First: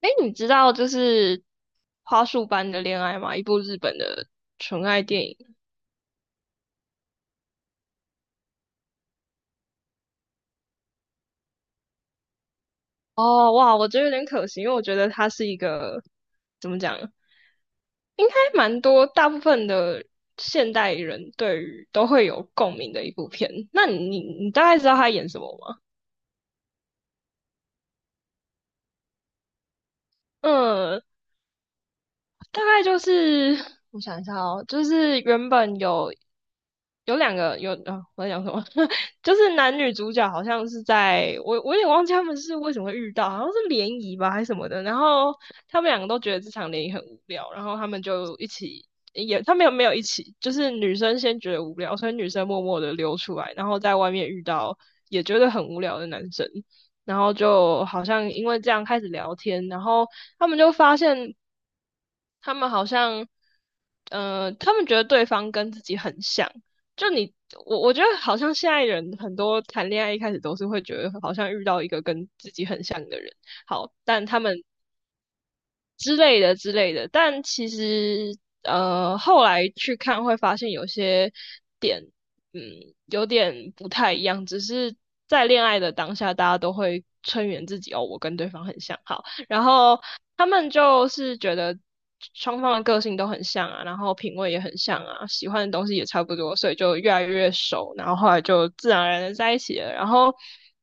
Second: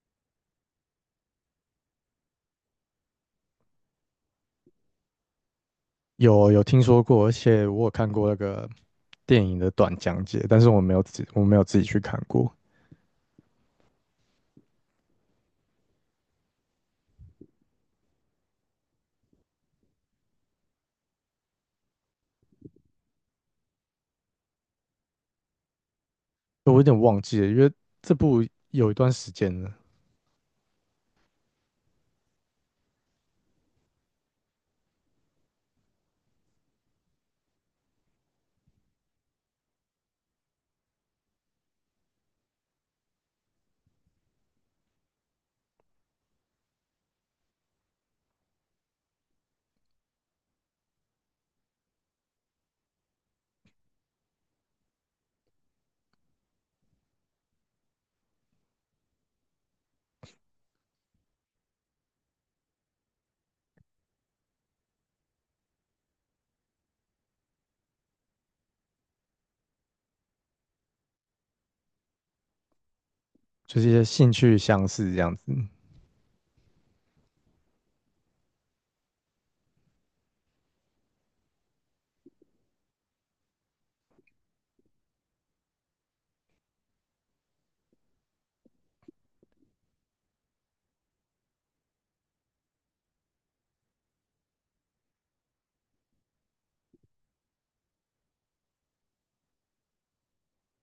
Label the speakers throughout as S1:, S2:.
S1: 哎，你知道就是花束般的恋爱吗？一部日本的纯爱电影。
S2: 有听说过，而且我有看过那个电影的短讲解，但是我没有自己去看过，
S1: 哦，哇，我觉得有点可惜，因为我觉得它是一个怎么讲，应该蛮多大部分的现代人对于都会有共鸣的一部片。那你大概知道他演什么吗？
S2: 我有点忘记了，因为这部有一段时间了，
S1: 嗯，大概就是我想一下哦，就是原本有两个有啊，我在讲什么？就是男女主角好像是在我有点忘记他们是为什么会遇到，好像是联谊吧还是什么的。然后他们两个都觉得这场联谊很无聊，然后他们就一起也他们有没有一起，就是女生先觉得无聊，所以女生默默的溜出来，然后在外面遇到也觉得很无聊的男生。然后就好像因为这样开始聊天，然后他们就发现他们好像，他们觉得对方跟自己很像。就你，我觉得好像现在人很多谈恋爱一开始都是会觉得好像遇到一个跟自己很像的人，
S2: 就是一
S1: 好，
S2: 些
S1: 但
S2: 兴
S1: 他们
S2: 趣相似这样子，
S1: 之类的之类的。但其实后来去看会发现有些点，嗯，有点不太一样。只是在恋爱的当下，大家都会催眠自己哦，我跟对方很像，好。然后他们就是觉得双方的个性都很像啊，然后品味也很像啊，喜欢的东西也差不多，所以就越来越熟，然后后来就自然而然的在一起了。然后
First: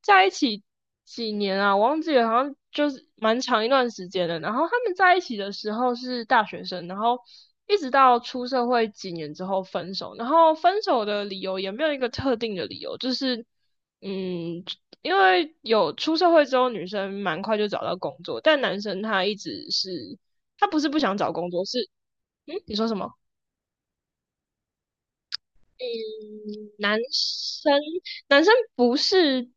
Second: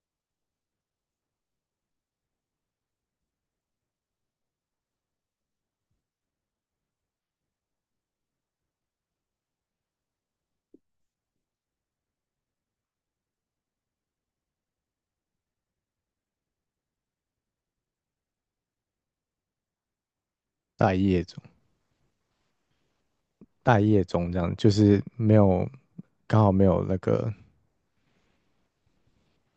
S1: 在一起几年啊，我忘记了，好像就是蛮长一段时间的。然后他们在一起的时候是大学生，然后。一直到出社会几年之后分手，然后分手的理由也没有一个特定的理由，就是嗯，因为有出社会之后，女生蛮快就找到工作，但男生他一直是他不是
S2: 待
S1: 不想
S2: 业
S1: 找
S2: 中，
S1: 工作，是嗯，你说什么？
S2: 待业中这样，就是没有刚好没
S1: 嗯，
S2: 有那
S1: 男
S2: 个，
S1: 生不是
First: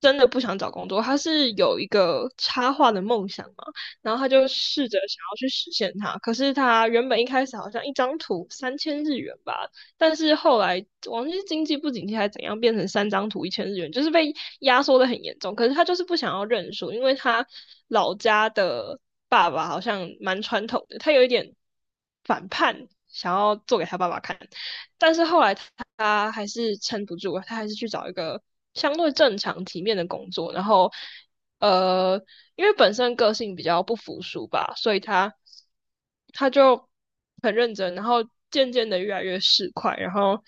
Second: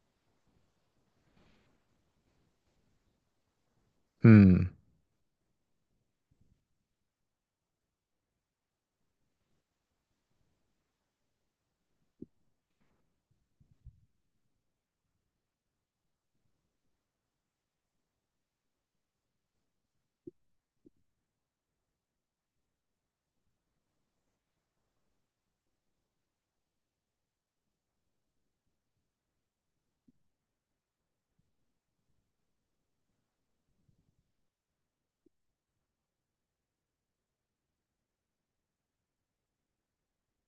S1: 真的不想找工作，他是有一个插画的梦想嘛，然后他就
S2: 嗯，
S1: 试着想要去实现它。可是他原本一开始好像一张图3000日元吧，但是后来忘记是经济不景气还是怎样，变成三张图1000日元，就是被压缩的很严重。可是他就是不想要认输，因为他老家的爸爸好像蛮传统的，他有一点反叛，想要做给他爸爸看。但是后来他还是撑不住，他还是去找一个相对正常体面的工作，然后呃，因为本身个性比较不服输吧，所以他就很认真，然后渐渐的越来越市侩，然后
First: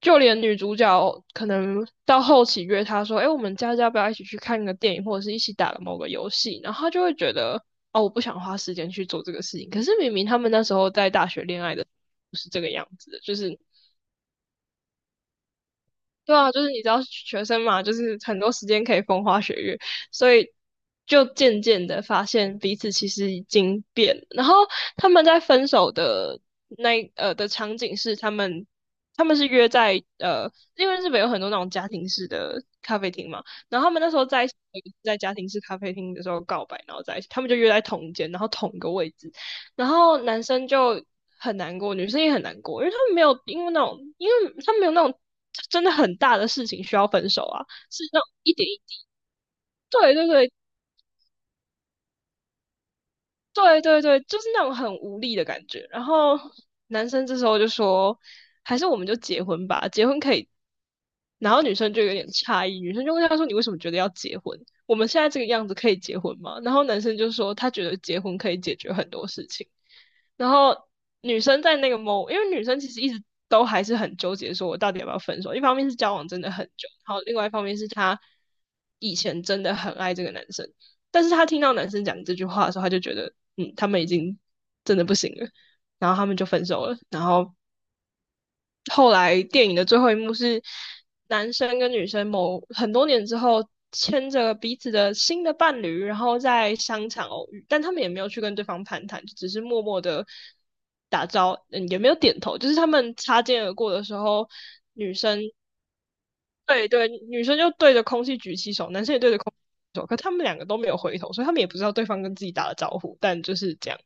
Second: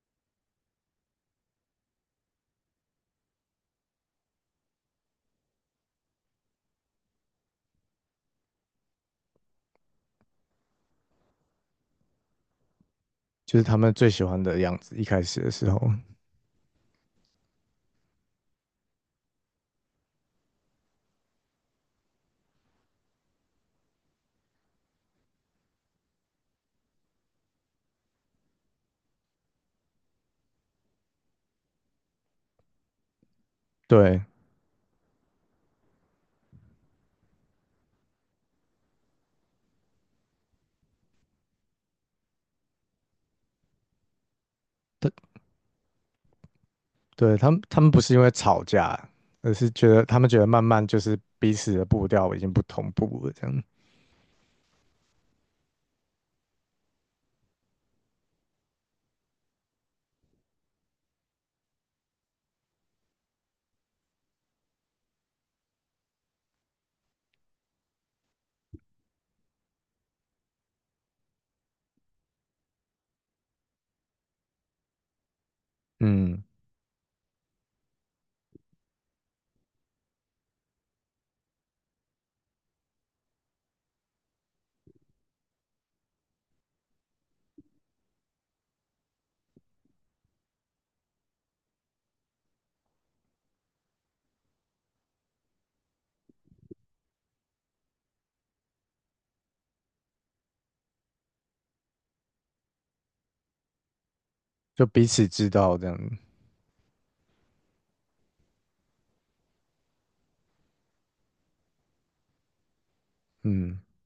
S1: 就连女主角可能到后期约他说：“哎，我们家要不要一起去看个电影，或者是一起打个某个游戏？”然后他就会觉得：“哦，我不想花时间去做这个事情。”可是明明他们那时候在大学恋爱的不是这个样子的，就
S2: 就
S1: 是。
S2: 是他们最喜欢的样子，一开始的时候，
S1: 对啊，就是你知道学生嘛，就是很多时间可以风花雪月，所以就渐渐的发现彼此其实已经变了，然后他们在分手的那的场景是他们是约在因为日本有很多那种家庭式的咖啡厅嘛，然后他们那时
S2: 对，
S1: 候在一起在家庭式咖啡厅的时候告白，然后在一起，他们就约在同一间，然后同一个位置，然后男生就很难过，女生也很难过，因为他们没有因为那种，因为他们没有那
S2: 他
S1: 种真的很大的事情需要分
S2: 对
S1: 手
S2: 他们
S1: 啊，
S2: 他们不
S1: 是
S2: 是因
S1: 那种
S2: 为
S1: 一
S2: 吵
S1: 点一滴，
S2: 架，而是觉得
S1: 对
S2: 他
S1: 对
S2: 们觉得
S1: 对，
S2: 慢慢就是彼此的步调已经不同步了这样，
S1: 对对对，就是那种很无力的感觉。然后男生这时候就说，还是我们就结婚吧，结婚可以。然后女生就有点诧异，女生就问他说：“你为什么觉得要结婚？我们现在这个样子可以结婚吗？”然后男生就说：“他觉得结婚可以解决很多事情。”然后女生在那个 mo，因为女生其实一直都还是很纠结，说我到底要不要分手。一方面是交往真
S2: 嗯。
S1: 的很久，然后另外一方面是她以前真的很爱这个男生，但是他听到男生讲这句话的时候，他就觉得，他们已经真的不行了，然后他们就分手了。然后后来电影的最后一幕是男生跟女生某很多年之后牵着彼此的新的伴侣，然后在商场偶遇，但他们也没有去跟对方攀谈，只是默默的打招，也没有点头，就是他们擦肩而过的时候，
S2: 就彼此知道这样。
S1: 对对，女生就对着空气举起手，男生也对着空气举手，可他们两个都没有回头，所以他们也不知道对方跟自己打了招呼，但就是
S2: 嗯，
S1: 这样。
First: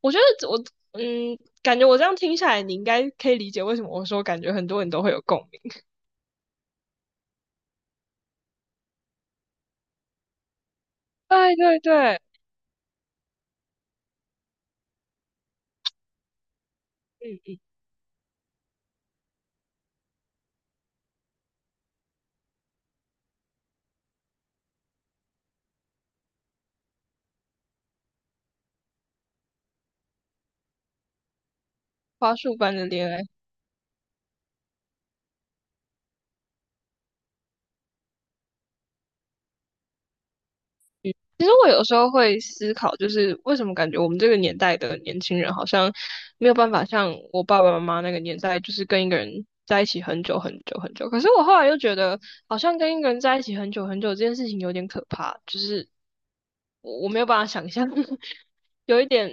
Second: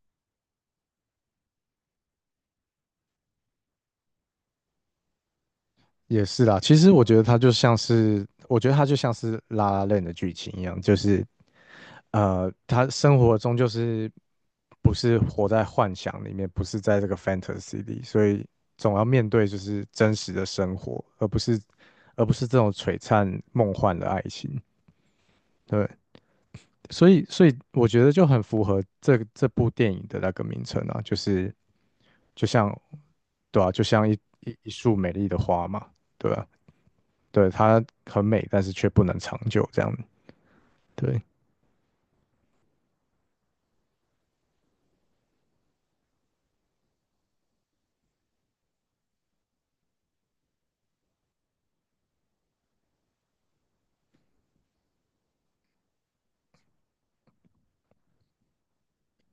S1: 我觉得我感觉我这样听下来，你应该可以理解为什么我说感觉很多人都会有共鸣。
S2: 也是啦。其实我觉得它就像是《La l 的剧情一样，就是
S1: 对对对，
S2: 他生活中就是不是活在幻想里面，不是在这个
S1: 嗯，
S2: fantasy 里，所以总要面对就是真实的生活，而不是这种璀璨梦幻的爱情。对，所以我觉得就很符合这部电影的那个名称啊，就是
S1: 花
S2: 就
S1: 束般
S2: 像，
S1: 的恋爱。
S2: 对啊，就像一束美丽的花嘛，对啊，对，它很美，但是却不能长久，这样，对，
S1: 其实我有时候会思考，就是为什么感觉我们这个年代的年轻人好像没有办法像我爸爸妈妈那个年代，就是跟一个人在一起很久很久很久。可是我后来又觉得，好像跟一个人在一起很久很久这件事情有点可怕，就是我没有办法想象，有一点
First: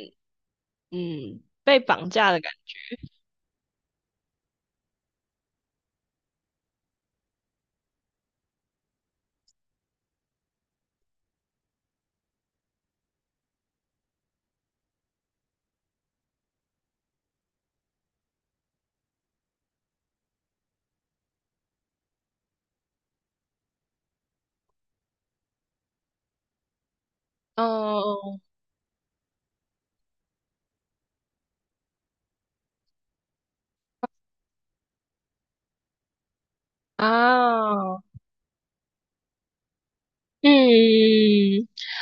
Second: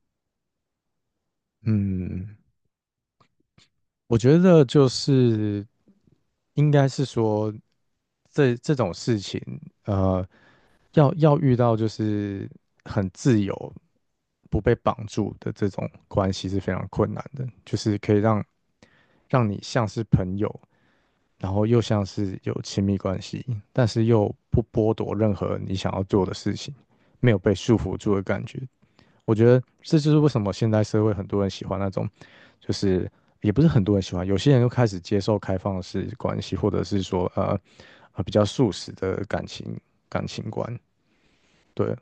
S1: 被绑架
S2: 嗯。
S1: 的感觉。
S2: 我觉得就是应该是说这种事情，呃，要遇到就是很自由、不被绑住的这种关系是非常困难的，就是可以让你像是朋友，然后又像是有亲密关系，但是又不剥夺任何你想要做的事情，没有被束缚住的
S1: 嗯
S2: 感觉。我觉得这就是为什么现代社会很多人喜欢那种，就是也不是很多人喜欢，有些人就开始接受开放式关系，或者是说
S1: 啊，
S2: 比较素食的感情观，
S1: 嗯，
S2: 对，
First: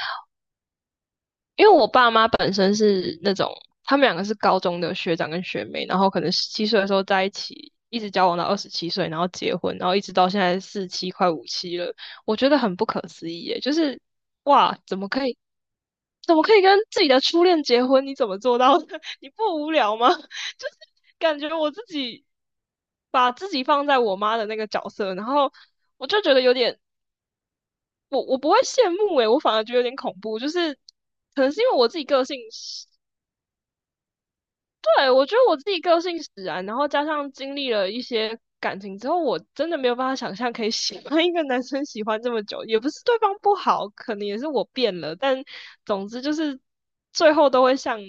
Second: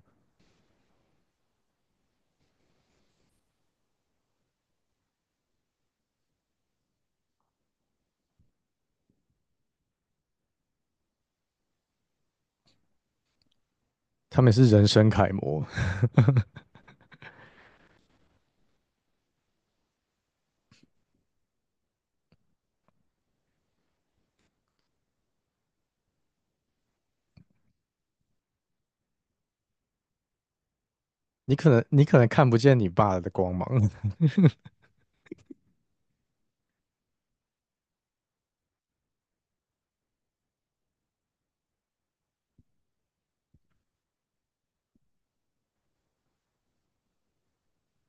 S1: 因为我爸妈本身是那种，他们两个是高中的学长跟学妹，然后可能十七岁的时候在一起，一直交往到27岁，然后结婚，然后一直到现在47快57了，我觉得很不可思议耶，就是
S2: 他们是
S1: 哇，
S2: 人
S1: 怎么
S2: 生
S1: 可
S2: 楷
S1: 以，
S2: 模。
S1: 怎么可以跟自己的初恋结婚？你怎么做到的？你不无聊吗？就是感觉我自己把自己放在我妈的那个角色，然后我就觉得有点我不会羡慕诶、我反而觉得有点恐怖，就是可 能
S2: 你
S1: 是因
S2: 可
S1: 为
S2: 能
S1: 我自己
S2: 你可
S1: 个
S2: 能
S1: 性
S2: 看不见
S1: 使
S2: 你爸的光芒，
S1: 对，我觉得我自己个性使然，然后加上经历了一些感情之后，我真的没有办法想象可以喜欢一个男生喜欢这么久，也不是对方不好，可能也是我变了，但总之就是最后都会像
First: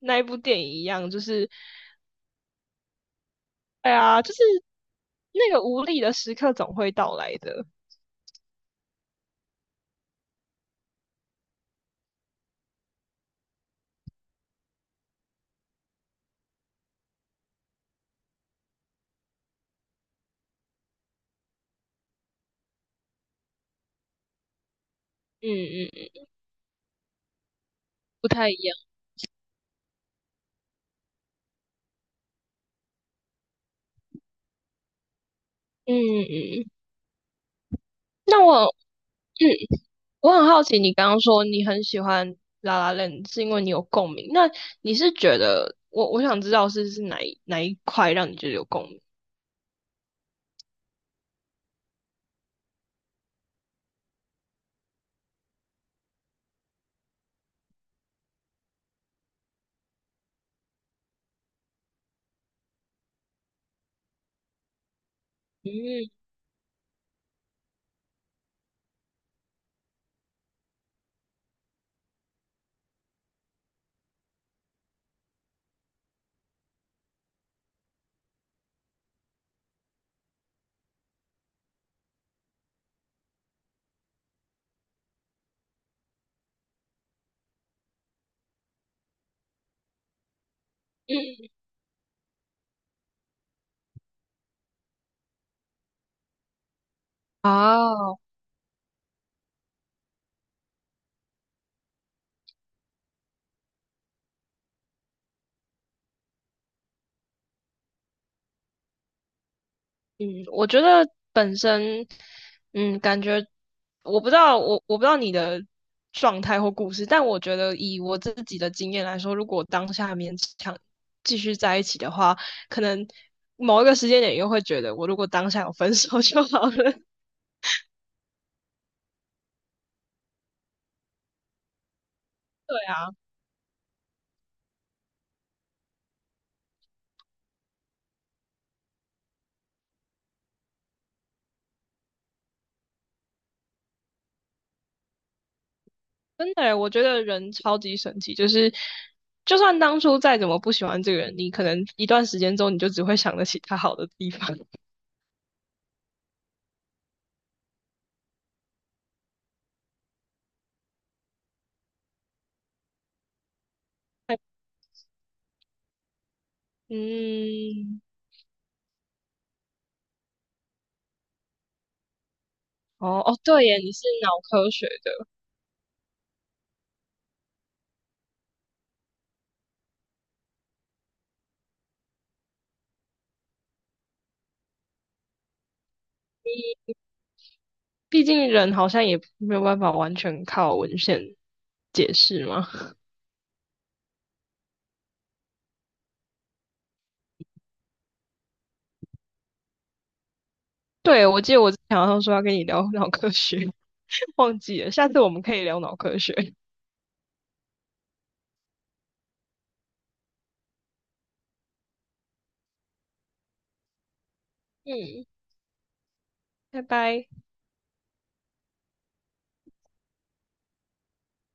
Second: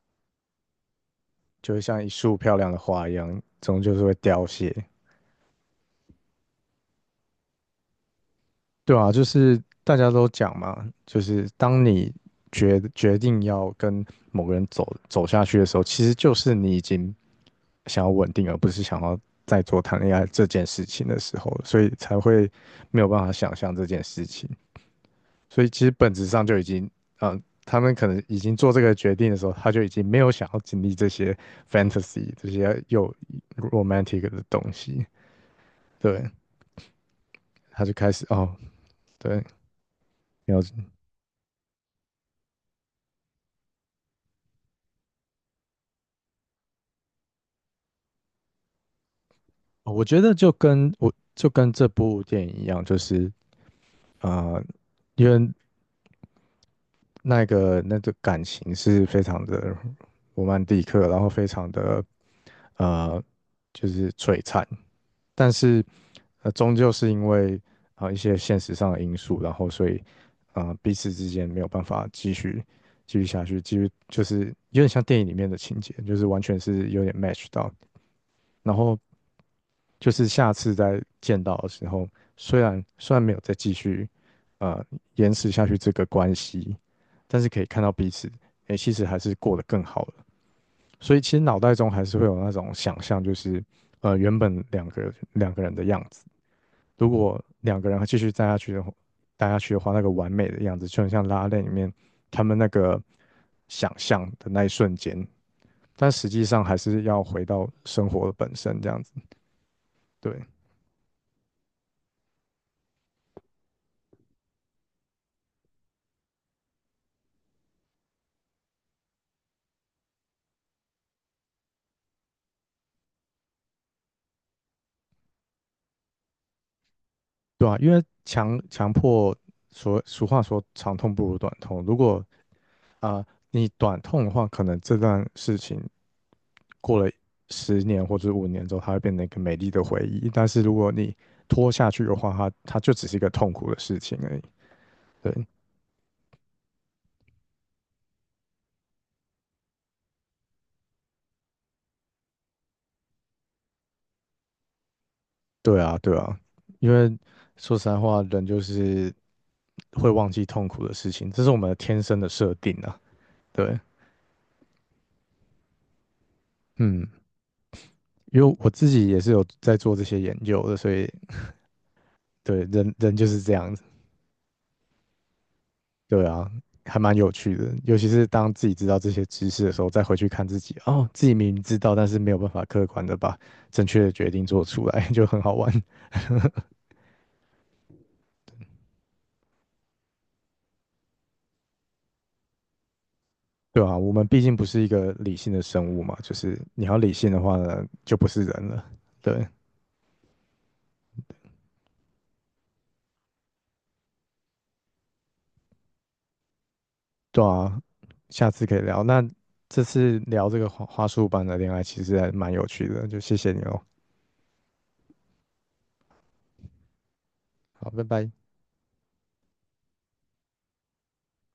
S1: 那一部电影一样，就是
S2: 就会像一束漂亮的花一样，终
S1: 哎
S2: 究是会
S1: 呀，就是
S2: 凋谢。
S1: 那个无力的时刻总会到来的，
S2: 对啊，就是大家都讲嘛，就是当你决定要跟某个人走下去的时候，其实就是你已经想要稳定，而不是想要再做谈恋爱这件事情的时候所以才会没有办法想象这件事情。所以其
S1: 嗯
S2: 实本
S1: 嗯，
S2: 质上就已经，他们可能
S1: 不
S2: 已
S1: 太一
S2: 经做
S1: 样，
S2: 这个决定的时候，他就已经没有想要经历这些 fantasy 这些又 romantic 的东西，
S1: 嗯
S2: 对，
S1: 嗯，
S2: 他就开始
S1: 那
S2: 哦，
S1: 我。
S2: 对。
S1: 嗯我很好奇，你刚刚说你很喜欢《La l 是因为你有共鸣。那你是觉得我想知道是哪一块让你觉得有共鸣？
S2: 我觉得就跟这部电影一样，就是因为那个感情是非常的罗曼蒂克，然后非常的呃就是璀璨，但是
S1: 嗯
S2: 终究是因为一些现实上的因素，然后所以彼此之间没有办法继续下去，就是有点像电影里面的情节，就是完全是有点 match 到，然后就是下次再见到的时候，虽然没有再呃延迟下去这个关系，但是可以看到彼此，诶，其实还是过得更好了。所以其实脑
S1: 嗯
S2: 袋中还是会有那种想象，就是原本两个人的样子，如果两个人还继
S1: 啊
S2: 续待下去的话，那个完美的样子就很像拉拉链里面他们那个想象的那一瞬间，但实际上还是要回到生活的本身这样子，
S1: 嗯，
S2: 对。
S1: 我觉得本身，感觉我不知道我不知道你的状态或故事，但我觉得以我自己的经验来说，如果当下勉强继续在一起的话，可能某一个时间点又会觉得，我如果当下有分手就好了。
S2: 对啊，因为强强迫所俗话说长痛不如短痛。如果
S1: 对啊，
S2: 你短痛的话，可能这段事情过了10年或者5年之后，它会变成一个美丽的回忆。但是如果你拖下去的话，它就只是一个痛苦的事情而已。对，
S1: 真的耶，我觉得人超级神奇，就是就算当初再怎么不喜欢这个人，你可能一段时间之后，你就只会想得起他好的地方。
S2: 对啊，对啊，因为说实在话，人就是会忘记痛苦的事情，这是我们天生的设定啊。对，嗯，
S1: 嗯，
S2: 因为我自己也是有在做这些研究的，所以对人
S1: 哦
S2: 就
S1: 哦，
S2: 是这
S1: 对
S2: 样
S1: 耶，
S2: 子。
S1: 你是脑科学的，
S2: 对啊，还蛮有趣的，尤其是当自己知道这些知识的时候，再回去看自己，哦，自己明明知道，但是没有办法客观的把正确的决定做出来，就很好玩，
S1: 毕竟人好像也没有办法完全靠文献解释嘛。
S2: 对啊，我们毕竟不是一个理性的生物嘛，就是你要理性的话呢，就不是人了，对，
S1: 对，我记得我之前好像说要跟你聊 脑科学，忘记了，下次我们可以聊脑科学。
S2: 对啊，下次可以聊。那这次聊这个花束般的恋爱，其实还蛮有趣的，就谢谢你哦，
S1: 嗯，拜拜。
S2: 好，拜拜。